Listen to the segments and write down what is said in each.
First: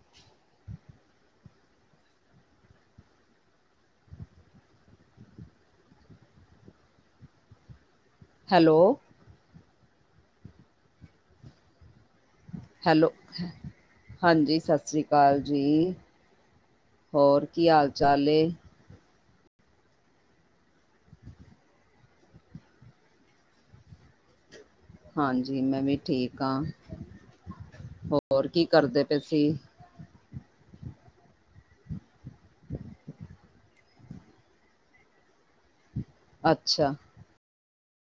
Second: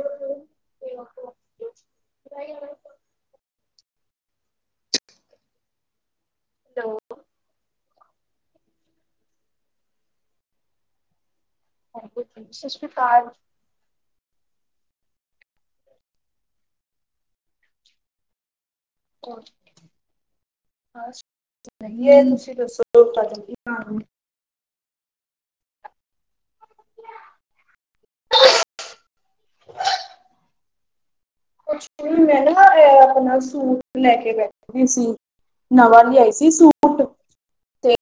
Hello. [unintelligible] Hello hello [unintelligible] hello ਹਾਂਜੀ ਸਤਿ ਸ੍ਰੀ ਅਕਾਲ ਜੀ ਹੋਰ ਕੀ ਹਾਲ ਚਾਲ ਏ ਸੀ ਸ [unintelligible] ਹਾਂਜੀ ਮੈਂ ਵੀ ਠੀਕ ਹਾਂ ਹੋਰ ਕੀ ਕਰਦੇ ਪਏ ਸੀਂ ਕੁਛ ਮੈਂ ਨਾ ਆਪਣਾ ਸੂਟ ਲੈ ਕੇ ਬੈਠ ਸੀ ਨਵਾਂ ਲਿਆਈ ਸੀ ਸੀ ਅੱਛਾ ਸੂਟ ਤੇ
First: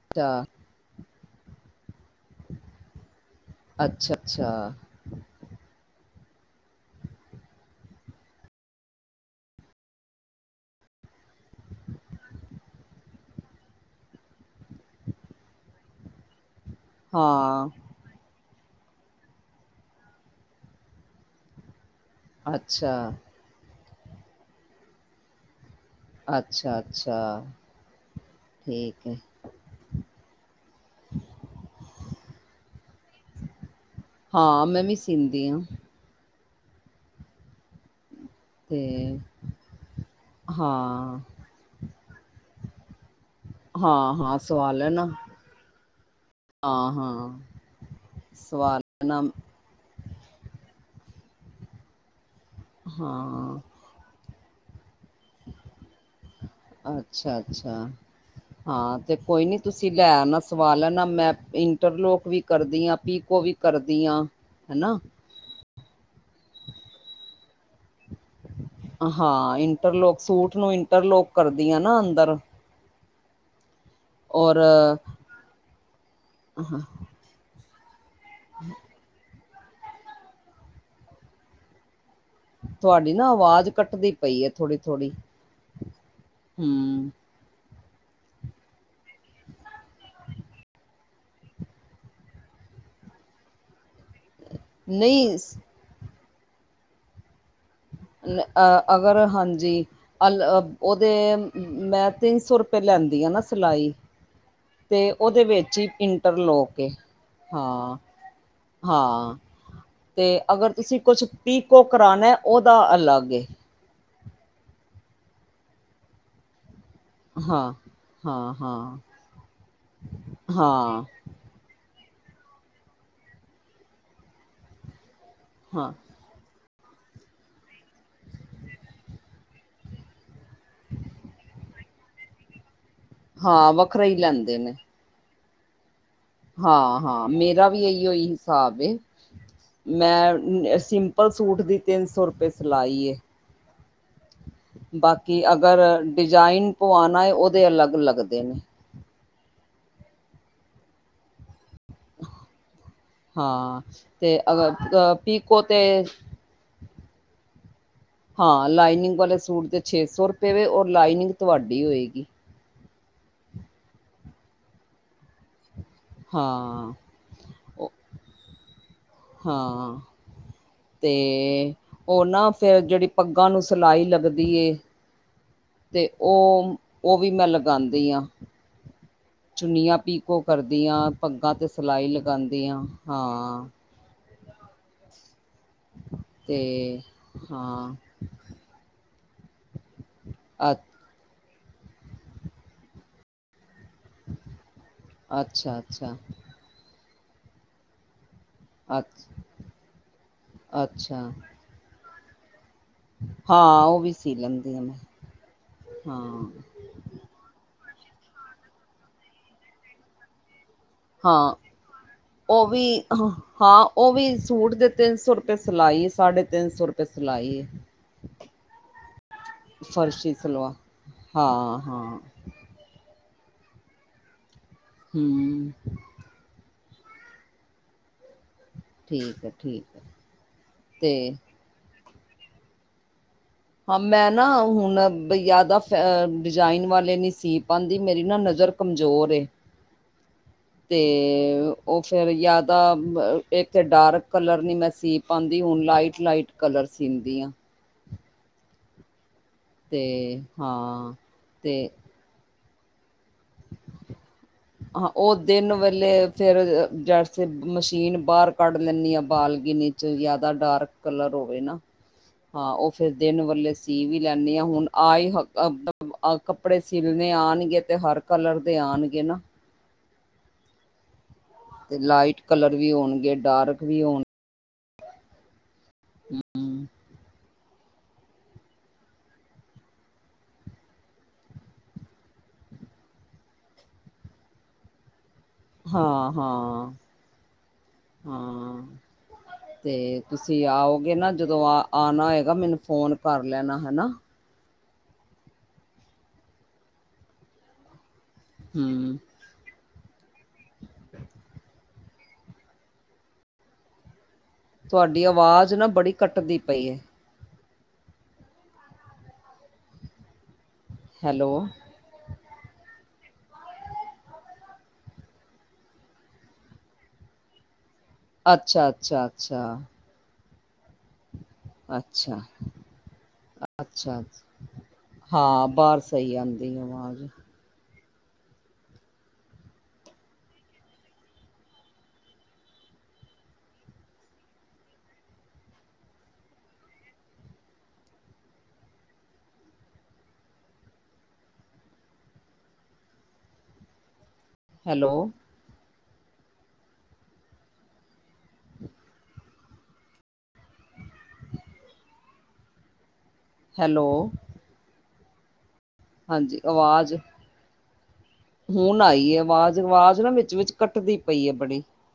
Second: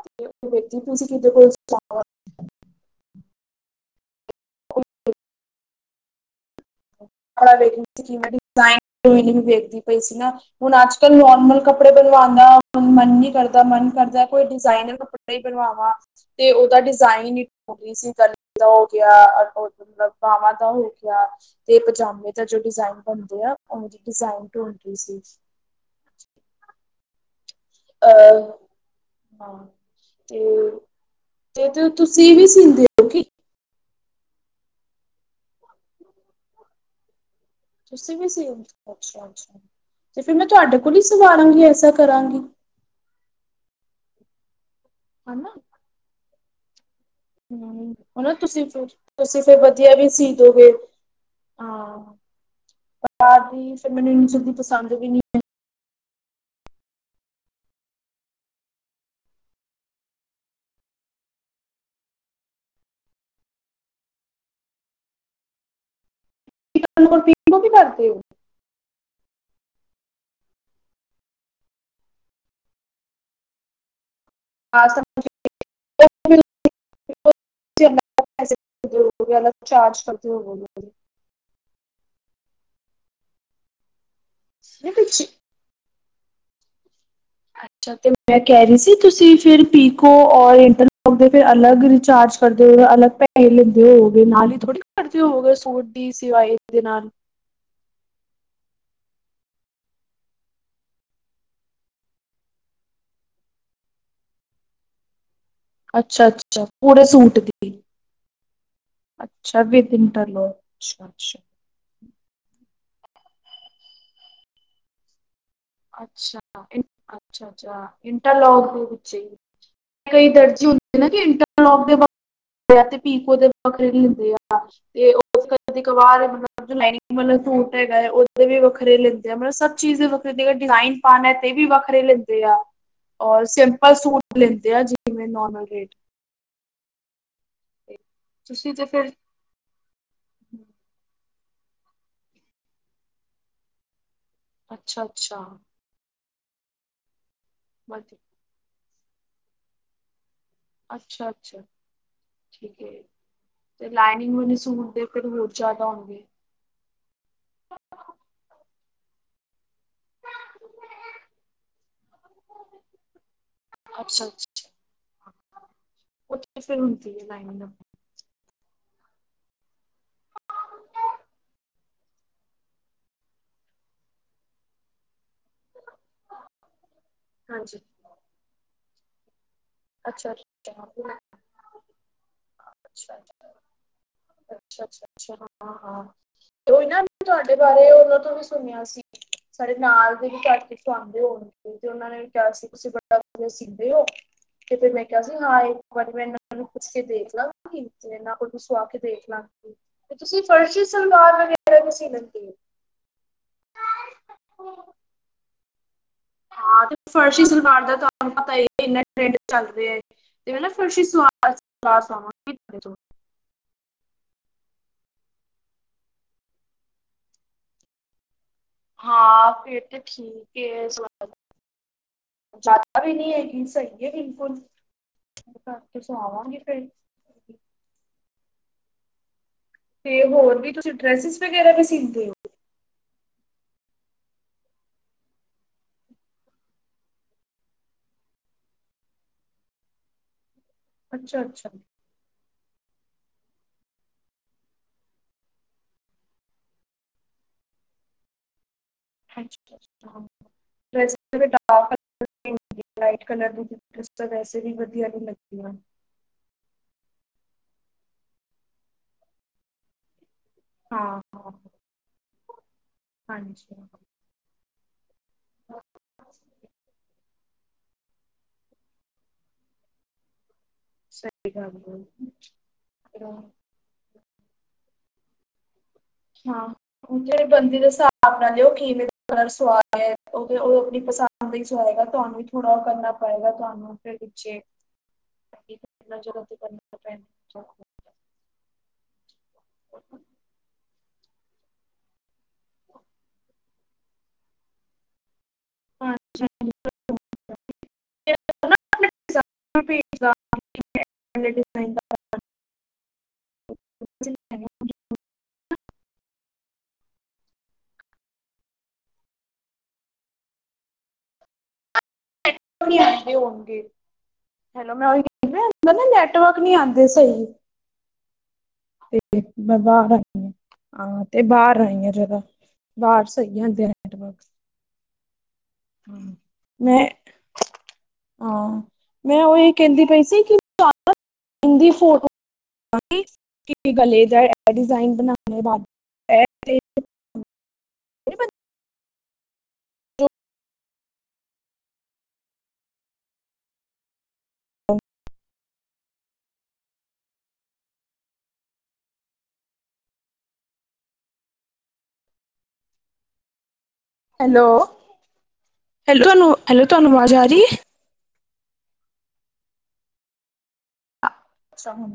ਅੱਛਾ ਜੀ ਤੁਸੀਂ ਕਿਦੇ ਕੋਲ ਸਵਾਣਾ ਅੱਛਾ ਅੱਛਾ ਖਾ ਲਈ ਕਿਵੇਂ ਟਾਈਮ ਤੁਇਮ ਵੇਖਦੀ ਪਈ ਸੀ ਨਾ ਹੁਣ ਅੱਜ ਕੱਲ ਨੋਰਮਲ ਕੱਪੜੇ ਬਣਵਾਉਣ ਦਾ ਮਨ ਨਹੀਂੀ ਕਰਦਾ ਮਨ ਕਰਦਾ ਕੋਈ ਡਿਜ਼ਾਇਨਰ ਕੱਪੜਾ ਹੀ ਬਣਵਾਵਾਂ ਤੇ ਉਹਦਾ ਡੀਸ ਡਿਜ਼ਾਈਨ ਹਾਂ ਗਈ ਸੀ ਗਲੇ ਦਾ ਹੋ ਗਿਆ ਮਤਲਬ ਬਾਵਾਂ ਦਾ ਹੋ ਗਿਆ ਤੇ ਪਜਾਮੇ ਦਾ ਜੋ ਅੱਛਾ ਡਿਜ਼ਾਇਨ ਬਣਦੇ ਆ ਉਹ ਡਿਜ਼ਾਇਨ ਢੂੰਡਹੀ ਸੀ ਅੱਛਾ ਅੱਛਾ ਅ ਠੀਕ ਹੈ ਹਾਂ ਤੇ ਤੇ ਕੇ ਤੇ ਤੁਸੀਂ ਵੀ ਸੀਂਦੇ ਹੋ ਕੀ ਹਾਂ ਮੈਂ ਵੀ ਸੀੀਂਦੀ ਹਾਂ ਤੁਸੀ ਵੀ ਅ ਤੇ ਅ ਤੇ ਫਿਰ ਮੈਂ ਤੁਹਾਡੇ ਕੋਲ ਹੀ ਹਾਂ ਸਵਾਰਾਂਗੀ ਐਸਾ ਕਰਾਂਗੀ ਹਾਂ ਹਾਂ ਸਵਾ ਲੈਨਾ ਹਨ ਨਾ ਹਾਂ ਹਾਂ ਹਮ ਹਨਾ ਤੁਸੀਂ ਸਵਾਲਨ ਤੁਸੀਂ ਫੇਿਰ ਵਧੀਆ ਵੀ ਸੀ ਦੋਗੇ ਹਾਂ ਪਰ ਹਾਂ ਦੀ ਫਿਰ ਮੈਨੂੰ ਇਨੀ ਜਲਦੀ ਪਸੰਦ ਵੀ ਨਹੀਂੀ ਹੈ ਅੱਛਾ ਅੱਛਾ ਹਾਂ ਤੇ ਕੋਈ ਨੀ ਤੁਸੀਂ ਲੈ ਆਣਾ ਸਵਾਲ ਨਾ ਮੈਂ ਇੰਟਰਲੋਕ ਵੀ ਕਰਦੀ ਹਾਂ ਪੀਕੋ ਵੀ ਕਰਦੀ ਹਾ ਹਨਾ ਇੰਟਰਲੋਕ ਔਰ ਪਿਕੋ ਵਿ ਕੀ ਕਰਦੇ ਹੋ ਹਾਂ ਇੰਟਰਲੋਕ ਸੂਟ ਨੂੰ ਇੰਟਰਲੋਕ ਕਰਦੀ ਆ ਨਾ ਅੰਦਰ ਔਰ [unintelligible] [unintelligible] [unintelligible] ਵਿ ਅਲੱਗ ਚਾਰਜ ਕਰਦੇ ਹੋ ਤੁਹਾਡੀ ਨਾ ਆਵਾਜ਼ ਕੱਟਦੀ ਪਈ ਹੈ ਥੋੜ੍ਹੀ ਥੋੜ੍ਹੀ ਹਮ ਅੱਛਾ ਤੇ ਮੈਂ ਕਹਿ ਰਹੀ ਸੀ ਤੁਸੀਂ ਫਿਰ ਪੀਕੋ ਔਰ ਇੰਟਰਲੋਕ ਦੇ ਫ ਅਲੱਗ ਰਿਚਾਰਜ ਕਰਦੇ ਹੋ ਅਲੱਗ ਪੈਸੇ ਲੈਂਦੇ ਹੋਗੇ ਨਾਲ ਹੀ ਥੋੜ੍ਹੀ ਕਰਦੇ ਨਹੀਂ ਹੋਗੇ ਸੂਟ ਦੀ ਸਿਵਾਏ ਦੇ ਨਾਲ ਅਹ ਅਗਰ ਹਾਂਜੀ ਅ ਉਹਦੇ ਮੈਂ ਤਿੰਨ ਸੌ ਰੁਪਏ ਲੈਂਦੀ ਆ ਨਾ ਸਿਲਾਈ ਤੇ ਉਹਦੇ ਵਿੱਚ ਹੀ ਅੱਛਾ-ਅੱਛਾ ਇੰਟਰਲੋਕ ਹੈ‌। ਪੂਰੇ ਸੂਟ ਦੀ ਹਾਂ ਅੱਛਾ ਵਿਦ ਤੇ ਇੰਟਰਲੋਕ ਅਗਰ ਤੁਸੀਂ ਕੁਛ ਅੱਛਾ-ਅੱਛਾ। ਪੀ ਪੀਕੋ ਕਰਾਉਣਾ ਹੈ ਉਹਦਾ ਅਲੱਗ ਏ। ਅੱਛਾ ਅੱਛਾ ਹਾਂ ਅੱਛਾ ਹਾਂ ਇੰਟਰਲੋਕ ਦੇ ਹਾਂ ਵਿੱਚ ਹੀ ਹੈ। ਕਈ ਦਰਜ਼ੀ ਹੁੰਦੇ ਹਾਂ ਨਾ ਕੀ ਇੰਟਰਲੋਕ ਇੰਟਰਲਾਕ ਦੇ ਵੱਖਰੇ ਲੈਂਦੇ ਐ ਤੇ ਪੀਕੋ ਦੇ ਵਖਰੇ ਲੈਂਦੇ ਐ ਤੇ ਕਦੀ ਹਾਂ ਕਵਾਰ ਮਤਲਬ ਲਾਈਨਿੰਗ ਵਾਲਾ ਸੂਟ ਹੈਗਾ, ਉਹਦੇ ਵੀ ਵੱਖਰੇ ਲੈਂਦੇ ਆ ਮਤਲਬ ਸਭ ਚੀਜ਼ ਵ ਫਿਰ ਜੇ ਡਿਜ਼ਾਇਨ ਪਾਉਣਾ ਤੇ ਵੀ ਵੱਖਰੇ ਲੈਂਦੇ ਆ ਔਰ ਹਾਂ ਸਿੰਪਲ ਵੱਖਰਾ ਹੀ ਸੂਟ ਨੇ ਲੈਂਦੇ ਆ। ਕਿਵੇਂ ਨੋਰਮਲ ਰੇਟ ਹਾਂ ਹਾਂ ਮੇਰਾ ਵੀ ਤੇ। ਏਹੀੋ ਔ ਹੀ ਤੁਸੀਂ ਹਿਸਾਬ ਤੇ ਹੈ ਫਿਰ ਮੈਂ ਸਿੰਪਲ ਸੂਟ ਦੀ ਤਿੰਨ ਸੌ ਰੁਪਏ ਸਿਲਾਈ ਏ ਅੱਛਾ-ਅੱਛਾ ਬਾਕੀ ਅਗਰ ਡਿਜ਼ਾਇਨ ਪਆਉਣਾ ਹੈ ਉਹਦੇ ਅਲੱਗ ਵਧ ਲੱਗਦੇ ਨੇ। ਅੱਛਾ ਅੱਛਾ। ਠੀਕ ਹੈ, ਹਾਂ ਤੇ ਲਾਈਨਿੰਗ ਮੈਨੂੰ ਅਗਰ ਸੂਟ ਦੇ ਫਿਰ ਹੋਰ ਪੀਕੋ ਜਿਆਦਾ ਤੇ ਹੋਣਗੇ। [unintelligible] ਹਾਂ ਲਾਈਨਿੰਗ ਵਾਲੇ ਸੂਟ ਦੇ ਛੇ ਸੌ ਰੁਪਏ ਵਾ ਔਰ ਲਾਈਨਿੰਗ ਤੁਹਾਡੀ ਹੋਏਗੀ। ਅੱਛਾ ਅੱਛਾ। ਉਹਥੇ ਫਿਰ ਹਾਂ ਹੁੰਦੀ ਹੈ ਲਾਈਟਨਿੰਗ ਹਾਂ। ਤੇ ਉਹ ਨਾ ਫਿਰ ਜਿਹੜੀ ਪੱਗਾਂ ਨੂੰ ਸਿਲਾਈ ਲੱਗਦੀ ਏ ਤੇ ਉਹ ਉਹ ਵੀ ਮੈਂ ਹਾਂਜੀ ਲਗਾਉਂਦੀ ਹਾਂ। ਚੁੰਨੀਆਂ ਅੱਛਾ ਪੀਕੋ ਅੱਛਾ ਕਰਦੀਆਂ ਅੱਛਾ ਪੱਗਾਂ ਤੇ ਸਿਲਾਈ ਲਗਾਉਂਦੀਆਂ ਅੱਛਾ ਹਾਂ। ਅੱਛਾ ਅੱਛਾ ਹਾਂ ਹਾਂ ਤੇ ਉਹਈ ਨਾ ਤੁਹਾਡੇ ਬਾਰੇ ਉਹਨਾਂ ਤੋਂ ਵੀ ਸੁਣਿਆ ਸੀ ਸਾਡੇ ਨਾਲ ਦੇ ਵੀ ਘੱਟ ਅ ਕੇ ਸੁਵਾਨਦੇ ਹੋਣਗੇ ਤੇ ਉਹਨਾਂ ਨੇ ਵੀ ਕਿਹਾ ਸੀ ਤੁਸੀਂ ਬੜਾ ਦੇ ਹੋ ਤੇ ਫਿਰ ਮੈਂ ਕਿਹਾ ਸੀ ਹਾਂ ਅੱਛਾ ਇੱਕ ਵਾਰੀ ਅੱਛਾ ਮੈਂ ਇਹਨਾਂ ਨੂੰ ਪੁੱਛ ਕੇ ਦੇਖ ਲਵਾ। ਇਹਨਾਂ ਕੋ ਸੁਵਾ ਕੇ ਅੱ ਦੇਖ ਲਾਂਗੀ, ਤੇ ਤੁਸੀਂ ਫਰਸ਼ੀ ਅੱਛਾ ਸਲਵਾਰ ਵਗਰਾ ਰਗੁਸੀ ਲੱਗਦੀ ਏ ਹਾਂ ਉਹ ਵੀ ਸੀ ਲੈਂਦੀ ਹੈ ਮੈਂ ਹਾਂ। ਹਾਂ ਫਰਸ਼ੀ ਸਲਵਾਰ ਦਾ ਤੁਹਾਨੂੰ ਪਤਾ ਈ ਹੈ ਇੰਨਾ ਟਰੈਂਡ ਚੱਲ ਰਿਹਾ। ਜਿਵੇੰ ਨਾ ਫਿਰਸ਼ੀ ਹਾਂ ਸਲਵਾਰ ਸਂਵਾਵਾਗੇ। ਉਹ ਵੀ ਹਾਂ ਉਹ ਵੀ ਸੂਟ ਦੇ ਤਿੰਨ ਸੌ ਰੁਪਏ ਸਿਲਾਈ ਸਾਢੇ ਤਿੰਨ ਸੌ ਰੁਪਏ ਸਿਲਾਈ ਹੈ। ਹਮ। ਹਾਂ ਫਿਰ ਤੇ ਫਰਸ਼ੀ ਠੀਕ ਸਲਵਾ ਏ ਹਾਂ ਹਾਂ ਜ਼ਿਆਦਾ ਵੀ ਨਹੀਂ ਹੈਗੀ, ਸਹੀ ਹੈ ਬਿਲਕੁਲ ਹਮ ਕਰਕੇ ਸੋ ਆਵਾਂਗੇ ਫੇਿਰ। ਠੀਕ ਹੈ। ਠੀਕ ਹੈ ਤੇ ਹੋਰ ਵੀ ਤੁਸੀਂ ਤੇ ਡਰੈਸਿਸ ਵਗੈਰਾ ਵੀ ਸੀਂਦੇ ਹੋ? ਹਾਂ ਮੈਂ ਨਾ ਹੁਣ ਜ਼ਿਆਦਾ ਡਿਜ਼ਾਇਨ ਵਾਲੇ ਨਹੀਂ ਸੀ ਪਾਉਂਦੀ ਮੇਰੀ ਨਾ ਨਜ਼ਰ ਕਮਜ਼ੋਰ ਏ ਤੇ ਅੱਛਾ ਅੱਛਾ। ਉਹ ਫਿਰ ਜ਼ਿਆਦਾ ਇੱਕ ਡਾਰਕ ਕਲਰ ਨਹੀਂ ਮੈਂ ਸੀ ਪਾਉਂਦੀ ਹੁਣ ਲਾਈਟ ਲਾਈਟ ਕਲਰ ਸੀਂਦੀ ਹਾਂ। ਤੇ ਹਾਂ ਤੇ [unintelligible] ਲਾਈਟ ਕਲਰ ਦਿਸਦਾ ਵੈਸੇ। ਵੀ ਵਧੀਆ ਹਾਂ ਨੀ ਉਹ ਲੱਗਦੀਆਂ। ਦਿਨ ਵੇਲੇ ਫਿਰ ਜੈਸੇ ਮਸ਼ੀਨ ਬਾਹਰ ਕੱਢ ਲੈਂਦੀ ਹਾਂ ਬਾਲਕਿਨੀ ਜ਼ਿਆਦਾ ਡਾਰਕ ਹਾਂ ਕਲਰ ਹਾਂ ਹੋਵੇ ਨਾ, ਹਾਂ ਉਹ ਫਿਰ ਦਿਨ ਵੇਲੇ ਹਾਂਜੀ। ਸੀ ਵੀ ਲੈਂਨੀ ਹਾਂ ਹੁਣ। ਆ ਏ ਹਫਤਾ ਆਈ ਕੱਪੜੇ ਸਿਲਣੇ ਆਉਣਗੇ ਤੇ ਹਰ ਕਲਰ ਦੇ ਆਉਣਗੇ ਨਾ। ਸਹੀ ਹੈ। ਤੇ ਲਾਈਟ ਕਲਰ ਵੀ ਹੋਣਗੇ, ਹੈ। ਡਾਰਕ ਵੀ ਹੋਣ ਹੂੰ ਹਾਂ ਜਿਹੜੇ ਬੰਦੀ ਦੇ ਹਿਸਾਬ ਨਾਲ ਲੈਂਂਦੈ ਉਹ ਕਿਵੇਂ ਸਵਾਦ ਨੇ ਉਹ ਆਪਣੀ ਪਸੰਦ। ਵਿਚ ਹੋਏਗਾ ਤੁਹਾਨੂੰ ਵੀ ਥੋੜ੍ਹਾ ਉਹ ਕਰਨਾ ਪਏਗਾ ਤੁਹਾਨੂੰ ਫੇਰ ਪਿਛੇ [unintelligible] ਹਾਂ‌‌‌‌‌‌‌, ਤੇ, ਤੁਸੀਂ ਆਓਗੇ ਨਾ ਜਦੋਂ ਆ ਆਣਾ ਹੇਗਾ, ਮੈਨੂੰ ਫੋਨ ਕਰ ਲੈਣਾ ਹੈਨਾ। ਅੱਛਾ, ਜੇ ਤ ਹੂੰ [unintelligible] [unintelligible] ਤੁਹਾਡੀ ਆਵਾਜ਼ ਨਾ ਬੜੀ ਕੱਟਦੀ ਪਈਏ। ਹੈਲੋ ਐਂ ਤੁਸੀ ਆਏ ਦੇ ਹੋਣਗੇ। ਹੈਲੋ ''ਮੈਂ ਉਈ ਕਹਿੰਨੀ ਪਈ ਆ, ਨੈਟਵਰਕ ਨਹੀਂ ਆਂਦੇ ਸਹੀ। ਅੱਛਾ ਅੱਛਾ ਤੇ ਅੱਛਾ ਮੈਂ ਬਾਹਰ ਆਈ, ਹ ਹਾਂ ਤੇ ਬਾਹਰ ਸਹੀ ਹੈ ਅੱਛਾ ਜਗਾ ਬਾਹਰ ਸਹੀ ਨੈਟਵਰਕ ਹਾ, ਬਾਹਰ ਸਹੀ ਆਂਦੀ ਏ ਮੈਂ ਅਵਾਜ਼। ਹਾਂ, ਮੈਂ ਉਹੀ ਕਹਿੰਦੀ ਪਈ ਸੀ ਕਿ ਤਹਾਨੰ ਨ ਇਨ ਦੀ ਫੋਟੋ ਹਾਂਜੀ, ਕਿਸੀ ਗਲੇ ਦਾ ਐ ਡਿਜ਼ਾਇਨ ਬਣਾਨੇ ਬਾਦ ਐਪ ਤੇ ਅਹ ਹੈਲੋ‌ ਹੈਲੋ। ਹੈਲੋ ‌‌, ਹੈਲੋ ਤੁਹਾਨੂੰ‌, ਹਾਂਜੀ ਹੈਲੋ ਤੁਹਾਨੂੰ ਆਵਾਜ਼ ਅਵਾਜ਼ ਆ ਰਹੀ ਏ। ਹੁਣ ਆਈਏ ਆਵਾਜ਼, ਆਵਾਜ਼ ਨਾ ਵਿੱਚ-ਵਿਚ ਕੱਟ ਦੀ ਪਈ ਏ ਬੜੀ, ਅੱਛਾ ਹੁਣ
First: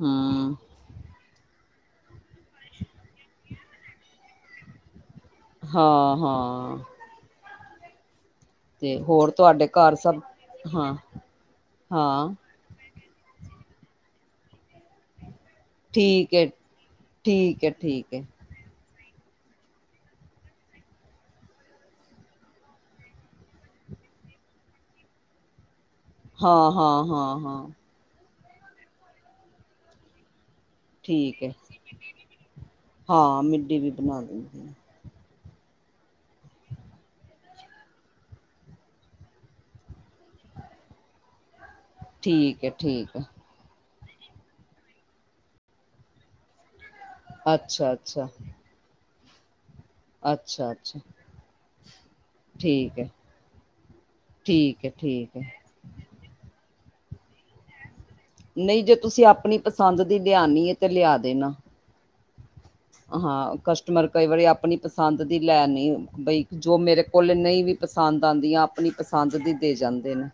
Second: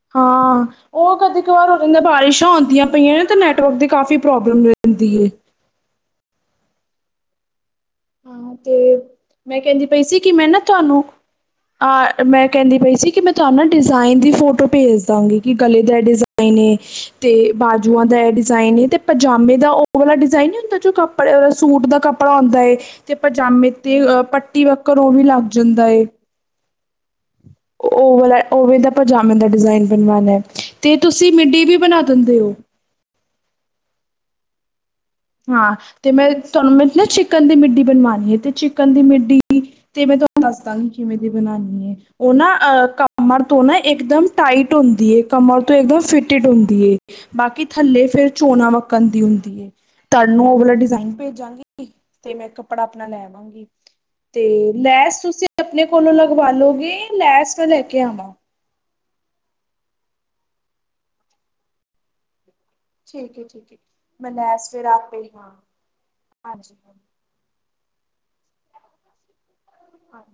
ਹੂੰ। ਹਾਂ ਉਹ ਕਦੇ ਕ ਵਾਰ ਹੋ ਜਾਂਦਾ, ਉਹ ਬਾਰਿਸ਼ਾਂ ਆਉਂਦੀਆਂ ਪਈਆਂ ਤਾਂ ਨੈਟਵਰਕ ਦੀ ਕਾਫ਼ੀ ਪ੍ਰੋਬਲਮ ਰਹਿੰਦੀ ਏ। ਹਾ-ਹਾਂ। ਹਾਂ, ਤੇ ਹੋਰ ਮੈਂ ਤੁਹਾਡੇ ਕਹਿੰਦੀ ਘਰ ਪਈ ਸੀ ਸਭ ਕਿ ਮੈਂ ਨਾ ਹਾਂ ਤਹਾਨੂੰ ਆਹ ਹਾਂ ਮੈਂ ਕਹਿੰਦੀ ਪਈ ਸੀ ਕਿ ''ਮੈਂ ਤੁਹਾਨੂੰ ਨਾ ਡਿਜ਼ਾਇਨ ਦੀ ਫੋਟੋ ਭੇਜ ਦਾਂਗੀ। ਕਿ ਗਲੇ ਦਾ ਠੀਕ ਹੈ ਡਿਜ਼ਾਇਨ ਏ, ਤੇ ਠੀਕ ਹੈ ਬਾਜੂਆਂ ਠੀਕ ਦਾ ਹੈ ਡਿਜ਼ਾਇਨ, ਤੇ ਪਜਾਮੇ ਦਾ ਉਹ ਵਾਲਾ ਡਿਜ਼ਾਇਨ ਨਹੀਂ ਹੁੰਦਾ ਜੋ ਕੱਪੜੇ ਸੂਟ ਦਾ ਕੱਪੜਾ ਹੁੰਦਾ ਏ। ਤੇ ਪਜਾਮੇ ਤੇ, ਅ ਪੱਟੀ ਵੱਕਰ ਉਹ ਵੀ ਲੱਗ ਜਾਂਦਾ ਏ। ਹਾਂ, ਹਾਂ, ਹਾਂ, ਹਾਂ। ਓ ਵਾਲਾ, ਓਵੇ ਦਾ ਪਜਾਮੇ ਦਾ ਡਿਜ਼ਾਇਨ ਬਣਵਾਣਾ ਏ, ਤੇ ਤੁਸੀਂ ਠੀਕ ਹੈ ਮਿੱਡੀ ਵੀ ਬਣਾ ਦਿੰਦੇ ਓ? ਹਾਂ, ਮਿੱਡੀ ਵੀ ਬਣਾ ਦਿੰਦੀ ਆ। ਹਾਂ, ਤੇ ''ਮੈਂ ਤੁਹਾਨੂੰ ਮ ਨਾ ਚਿਕਨ ਦੀ ਮਿੱਡੀ ਬਣਵਾਣੀ ਆ, ਤੇ ਚਿਕਨ ਦੀ ਮਿੱਡੀ ਤੇ ''ਮੈਂ ਤੁਹਾਨੂੰ ਦੱਸ ਦਾਂਗੀ ਕਿਮੇਂ ਦੀ ਬਨਾਨੀ ਏ, ਉਹ ਨਾ ਠੀਕ ਹੈ ਅਹ ਠੀਕ ਹੈ ਕਮਰ ਤੋਂ ਨਾ ਇਕਦਮ ਟਾਈਟ ਹੁੰਦੀ ਏ, ਕਮਰ ਤੋਂ ਇਕਦਮ ਫਿਟਿਡ ਹੁੰਦੀ ਏ। ਬਾਕੀ ਅੱਛਾ ਥੱਲੇ ਫੇਰ ਅੱਛਾ ਚੋਨਾ ਵੱਕਨ ਦੀ ਹੁੰਦੀ ਏ। ਕਲ ਨੂੰ ਉਹ ਅੱਛਾ ਵਾਲਾ ਅੱਛਾ ਡਿਜ਼ਾਇਨ ਭੇਜਾਂਗੀ, ਤੇ ਮੈਂ ਕੱਪੜਾ ਠੀਕ ਆਪਣਾ ਹੈ ਲੈਵਾਂਗੀ। ਤੇ, ਠੀਕ ਹੈ ਲੈਸ ਠੀਕ ਹੈ ਤੁਸੀਂ ਆਪਣੇ ਕੋਲੋਂ ਲਗਵਾ ਲੋਗੇ, ਲੈਸ ਮੈਂ ਲੈਕੇ ਆਵਾਂ? ਨਹੀਂ ਜੇ ਤੁਸੀਂ ਆਪਣੀ ਪਸੰਦ ਦੀ ਲਿਆਣੀ ਏ, ਤੇ ਲਿਆ ਦੇਣਾ। ਠੀਕ ਐ ਹਾਂ ਠੀਕ ਐ ਕਸਟਮਰ ਕਈ ਮੈਂ ਵਾਰੀ ਲੈਸ ਆਪਣੀ ਫੇਰ ਪਸੰਦ ਆਪੇ ਦੀ ਹਾਂ ਲੈਣੀ ਬਈ ਹਾਂਜੀ ਜੋ ਮੇਰੇ ਹਾਂਜੀ ਕੋਲੇ ਨਹੀਂ ਵੀ ਪਸੰਦ ਆਉਂਦੀਆਂ ਆਪਣੀ ਪਸੰਦ ਦੀ ਦੇ ਜਾਂਦੇ ਨੇ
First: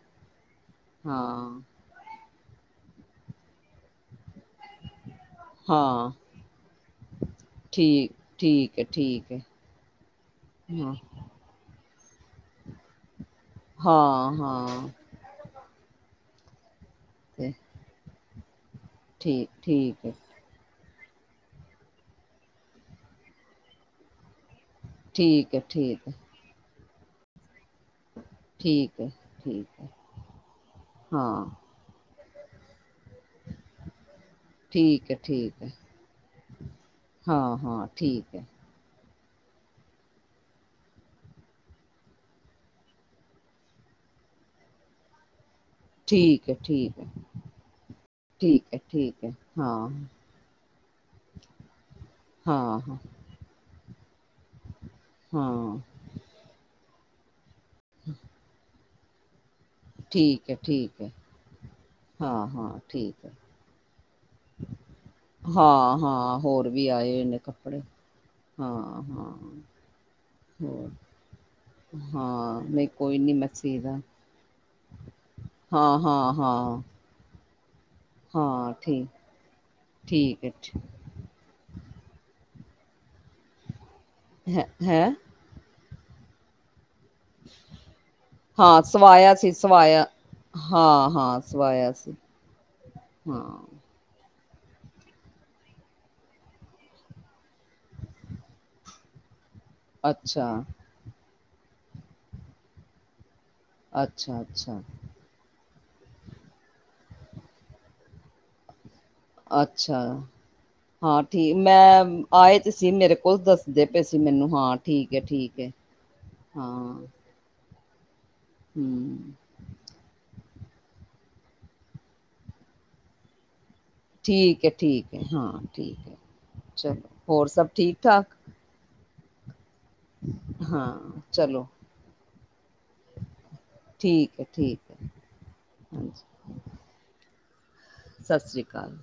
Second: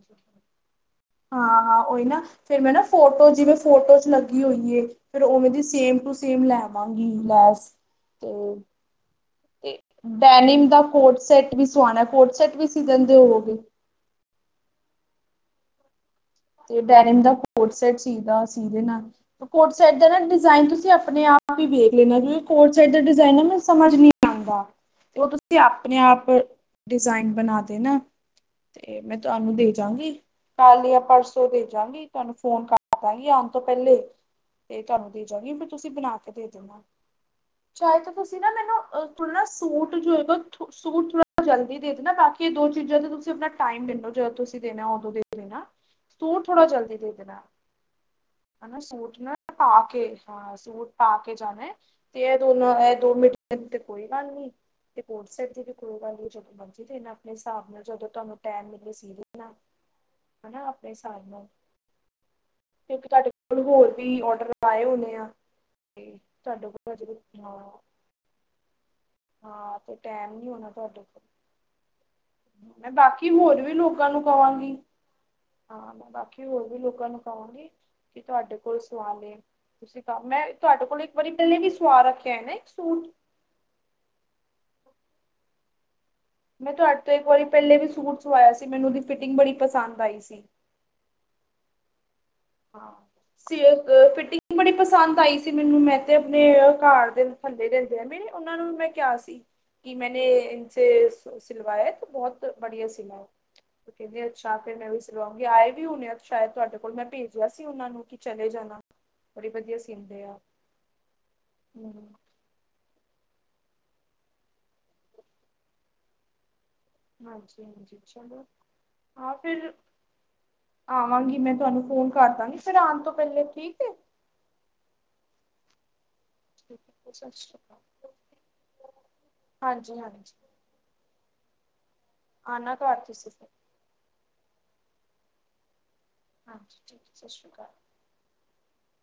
ਹਾਂ। ਉਹ ਈ ਨਾ ਫੇਰ ਮੈਂ ਨਾ ਫੋਨ ਕੋਲ ਜਿਵੇਂ ਫੋਟੋਜ਼ ਲੱਗੀ ਹੋਈਏ ਫੇਰ ਉਵੇਂ ਦੀ ਸੇਮ ਹਾਂ ਟੂ ਸੇਮ ਲੈਵਾਂਗੀ ਲੈਸ। ਠੀਕ, ਠੀਕ ਹੈ ਠੀਕ ਹੈ। ਤੇ ਡੈਨਿਮ ਦਾ ਕੋਰਡਸੈਟ ਵੀ ਸਵਾਣਾ ਕੋਰਡਸੈਟ ਵੀ ਸੀ ਲੈਂਦੇ ਹੋਵੋਗੇ? ਹਾਂ -ਹਾਂ। ਤੇ ਡੈਰਿਮ ਦਾ ਤੇ ਕੋਰਡਸੈਟ ਸੀਗਾ ਸੀ ਦੇਨਾ ਨਾਲ ਠੀਕ ਕੋਰਡ ਸੈਟ ਠੀਕ ਦਾ ਹੈ ਨਾ। ਡਿਜ਼ਾਇਨ ਤੁਸੀਂ ਆਪਣੇ ਆਪ ਹੀ ਵੇਖ ਲੈਣਾ ਕਿਉਂਕਿ ਕੋਰਡਸੈਟ ਦਾ ਡਿਜ਼ਾਇਨ ਨਾ ਮੈਨੂੰ ਸਮਝ ਨਹੀਂ ਆਉਂਦਾ। ਉਹ ਠੀਕ ਤੁਸੀਂ ਹੈ ਆਪਣੇ ਠੀਕ ਹੈ ਆਪ ਡਿਜ਼ਾਇਨ ਬਣਾ ਦੇਣਾ। ਤੇ ਠੀਕ ਹੈ ਮੈਂ ਤੁਹਾਨੂੰ ਠੀਕ ਹੈ ਦੇਜਾਂਗੀ ਕੱਲ ਜਾਂ ਪਰਸੋਂ। ਹਾਂ ਭੇਜਾਂਗੀ ਤੁਹਾਨੂੰ ਫੋਨ ਕਰ ਦਾਂਗੀ ਆਉਣ ਤੋਂ ਪਹਿਲੇ। ਤੇ ਤੁਹਾਨੂੰ ਠੀਕ ਹੈ ਦੇ ਜਾਂਗੀ ਠੀਕ ਫੇਰ ਹੈ ਤੁਸੀਂ ਬਣਾ ਕੇ ਦੇ ਦੇਣਾ ਹਾਂ ਹਾਂ ਚਾਹੇ ਤਾਂ ਠੀਕ ਤੁਸੀਂ ਹੈ ਨਾ ਮੈਨੂੰ ਥੋੜਾ ਨਾ ਸੂਟ ਜੋ ਹੈਗਾ ਸੂਟ ਥੋੜਾ ਜਲਦੀ ਦੇ ਦੇਣਾ ਬਾਕੀ ਦੋ ਚੀਜ਼ਾਂ ਤੁਸੀਂ ਆਪਣਾ। ਟਾਈਮ ਦੇ ਦੋ ਜਦੋਂ ਤੁਸੀਂ ਦੇਣਾ ਉਦੋਂ ਦੇ ਦੇਣਾ ਸੂਟ ਠੀਕ ਹੈ ਥੋੜ੍ਹਾ ਜਲਦੀ ਠੀਕ ਹੈ ਦੇ ਦੇਣਾ। ਹੈ ਠੀਕ ਨਾ ਸੂਟ ਠੀਕ ਹੈ ਨਾ ਪਾ ਹਾਂ ਕੇ ਹਾਂ ਸੂਟ ਪਾ ਕੇ ਜਾਣਾ ਤੇ ਇਹ ਦੋਨਾਂ ਹਾਂ ਇਹ ਹਾਂ ਦੋ ਮਿੰਟ। ਇਹਦੀ ਤੇ ਕੋਈ ਗੱਲ ਨੀ ਤੇ ਕੋਰਡਸੈਟ ਦੀ ਵੀ ਹਾਂ ਕੋਈ ਗੱਲ ਨੀ ਜਦੋਂ ਮਰਜੀ ਦੇਣਾ। ਆਪਣੇ ਹਿਸਾਬ ਨਾਲ ਜਦੋਂ ਤੁਹਾਨੂੰ ਟਾਈਮ ਮਿਲੇ ਸੀ ਦੇਣਾ। ਠੀਕ ਹੈ, ਹਨਾ ਆਪਣੇ ਠੀਕ ਹੈ, ਹਿਸਾਬ ਨਾਲ ਹਾਂ, ਹਾਂ ਠੀਕ ਹੈ। ਉਹਨੂੰ ਹੋਰ ਵੀ ਔਰ। ਹਾਂ, ਹਾਂ ਹੋਰ ਤੁਹਾਡੇ ਵੀ ਕੋਲ ਆਏ ਹਜੇ ਹੋਏ ਨੇ ਹਾਂ ਕੱਪੜੇ ਹਾਂ, ਹਾਂ। ਹਾਂ ਤੇ ਟਾਈਮ ਨੀ ਹੋਣਾ ਤੁਹਾਡੇ ਕੋਲ। ਹਾਂ ਨਹੀਂ ਮੈਂ ਕੋਈ ਬਾਕੀ ਨੀ ਮੈਂ ਹੋਰ ਵੀ ਸੀ ਦਾ ਲੋਕਾਂ ਨੂੰ ਕਵਾਂਗੀ। ਹਾਂ, ਮੈਂ ਹਾਂ-ਹਾਂ-ਹਾਂ ਹਾਂ ਬਾਕੀ ਹੋਰ ਵੀ ਹਾਂ ਲੋਕਾਂ ਨੂੰ ਕਵਾਂਗੀ। ਕੀ ਤੁਹਾਡੇ ਹਾਂ ਕੋਲ ਠੀਕ ਸਵਾ ਲੇਣ ਤੁਸੀਂ ਕ ਮੈਂ ਠੀਕ ਹੈ ਠੀ ਤੁਹਾਡੇ ਕੋਲ ਹੀ। ਇੱਕ ਵਾਰੀ ਪਹਿਲੇ ਵੀ ਸਵਾ ਰੱਖਿਆ ਨਾ ਇੱਕ ਸੂਟ। ਹੈ ਹੈਂ। ਮੈਂ ਤੁਹਾਡੇ ਤੋਂ ਇੱਕ ਵਾਰੀ ਪਹਿਲੇ ਵੀ ਸੂਟ ਸਵਾਇਆ ਸੀ। ਮੈਨੂੰ ਉਹਦੀ ਫਿਟਿੰਗ ਬੜੀ ਪਸੰਦ ਆਈ ਸੀ। ਹਾਂ, ਹਾਂ ਸਵਾਇਆ ਸੀ। ਹਾਂ ਹਾਂ ਸੇਮ। ਅ ਫਿਟਿੰਗ ਬੜੀ ਪਸੰਦ ਆਈ ਸੀ। ਮੈਨੂੰ ਮੈਂ ਤੇ ਆਪਣੇ ਘਰ ਦੇ ਥੱਲੇ ਰਹਿੰਦੇ ਨੇ। ਉਹਨਾਂ ਨੂੰ ਵੀ ਮੈਂ ਕਿਹਾ ਸੀ। ਕਿ ਮੈਨੇ ਅੱਛਾ ਇੱਥੇ ਸੂਟ ਸਿਲਵਾਇਆ ਤੇ ਬਹੁਤ ਵਧੀਆ ਸਿਲਾ ਏ। ਅੱਛਾ-ਅੱਛਾ ਅੱਛਾ [inaudible] ਲੋਕੀ ਆਏ ਵੀ ਹੋਣੇ ਆ ਸ਼ਾਇਦ ਤੁਹਾਡੇ ਕੋਲ ਮੈਂ ਭੇਜਿਆ ਸੀ ਉਹਨਾਂ ਨੂੰ ਕਿ ਚਲੇ ਜਾਣਾ। ਬੜੀ ਵਧੀਆ ਅੱਛਾ ਸੀਂਦੇ ਆ ਹਾਂ ਠੀਕ ਮੈਂ। ਹੂੰ ਆਏ ਤੇ ਸੀ ਮੇਰੇ ਕੋਲ ਦੱਸਦੇ ਪਏ ਸੀ ਮੈਨੂੰ ਹਾਂ ਠੀਕ ਹੈ। ਠੀਕ ਹੈ ਹਾਂ। ਹਾਂਜੀ, ਹਾਂਜੀ ਚਲੋ ਹੂੰ ਹਾਂ ਫਿਰ। ਆਵਾਂਗੀ ਮੈਂ ਤੁਹਾਨੂੰ ਫੋਨ ਕਰ ਦਾਂਗੀ ਫੇਰ ਆਉਣ ਤੋਂ ਪਹਿਲੇ ਠੀਕ ਏ? ਠੀਕ ਹੈ, ਠੀਕ ਹੈ, ਹਾਂ ਠੀਕ ਹੈ, ਸਤਿ ਚਲੋ ਹੋਰ ਸ਼੍ਰੀ ਸਭ ਠੀਕ ਅਕਾਲ ਠਾਕ? ਹਾਂਜੀ ਹਾਂਜੀ। ਹਾਂ ਚਲੋ। ਆਉਣਾ ਘਰ ਤੁਸੀਂ। ਠੀਕ ਹੈ, ਠੀਕ ਹੈ ਹਾਂਜੀ। ਹਾਂਜੀ, ਠੀਕ ਹੈ, ਸਤਿ ਸ਼੍ਰੀ ਅਕਾਲ। ਸਤਿ ਸ੍ਰੀ ਕਾਲ।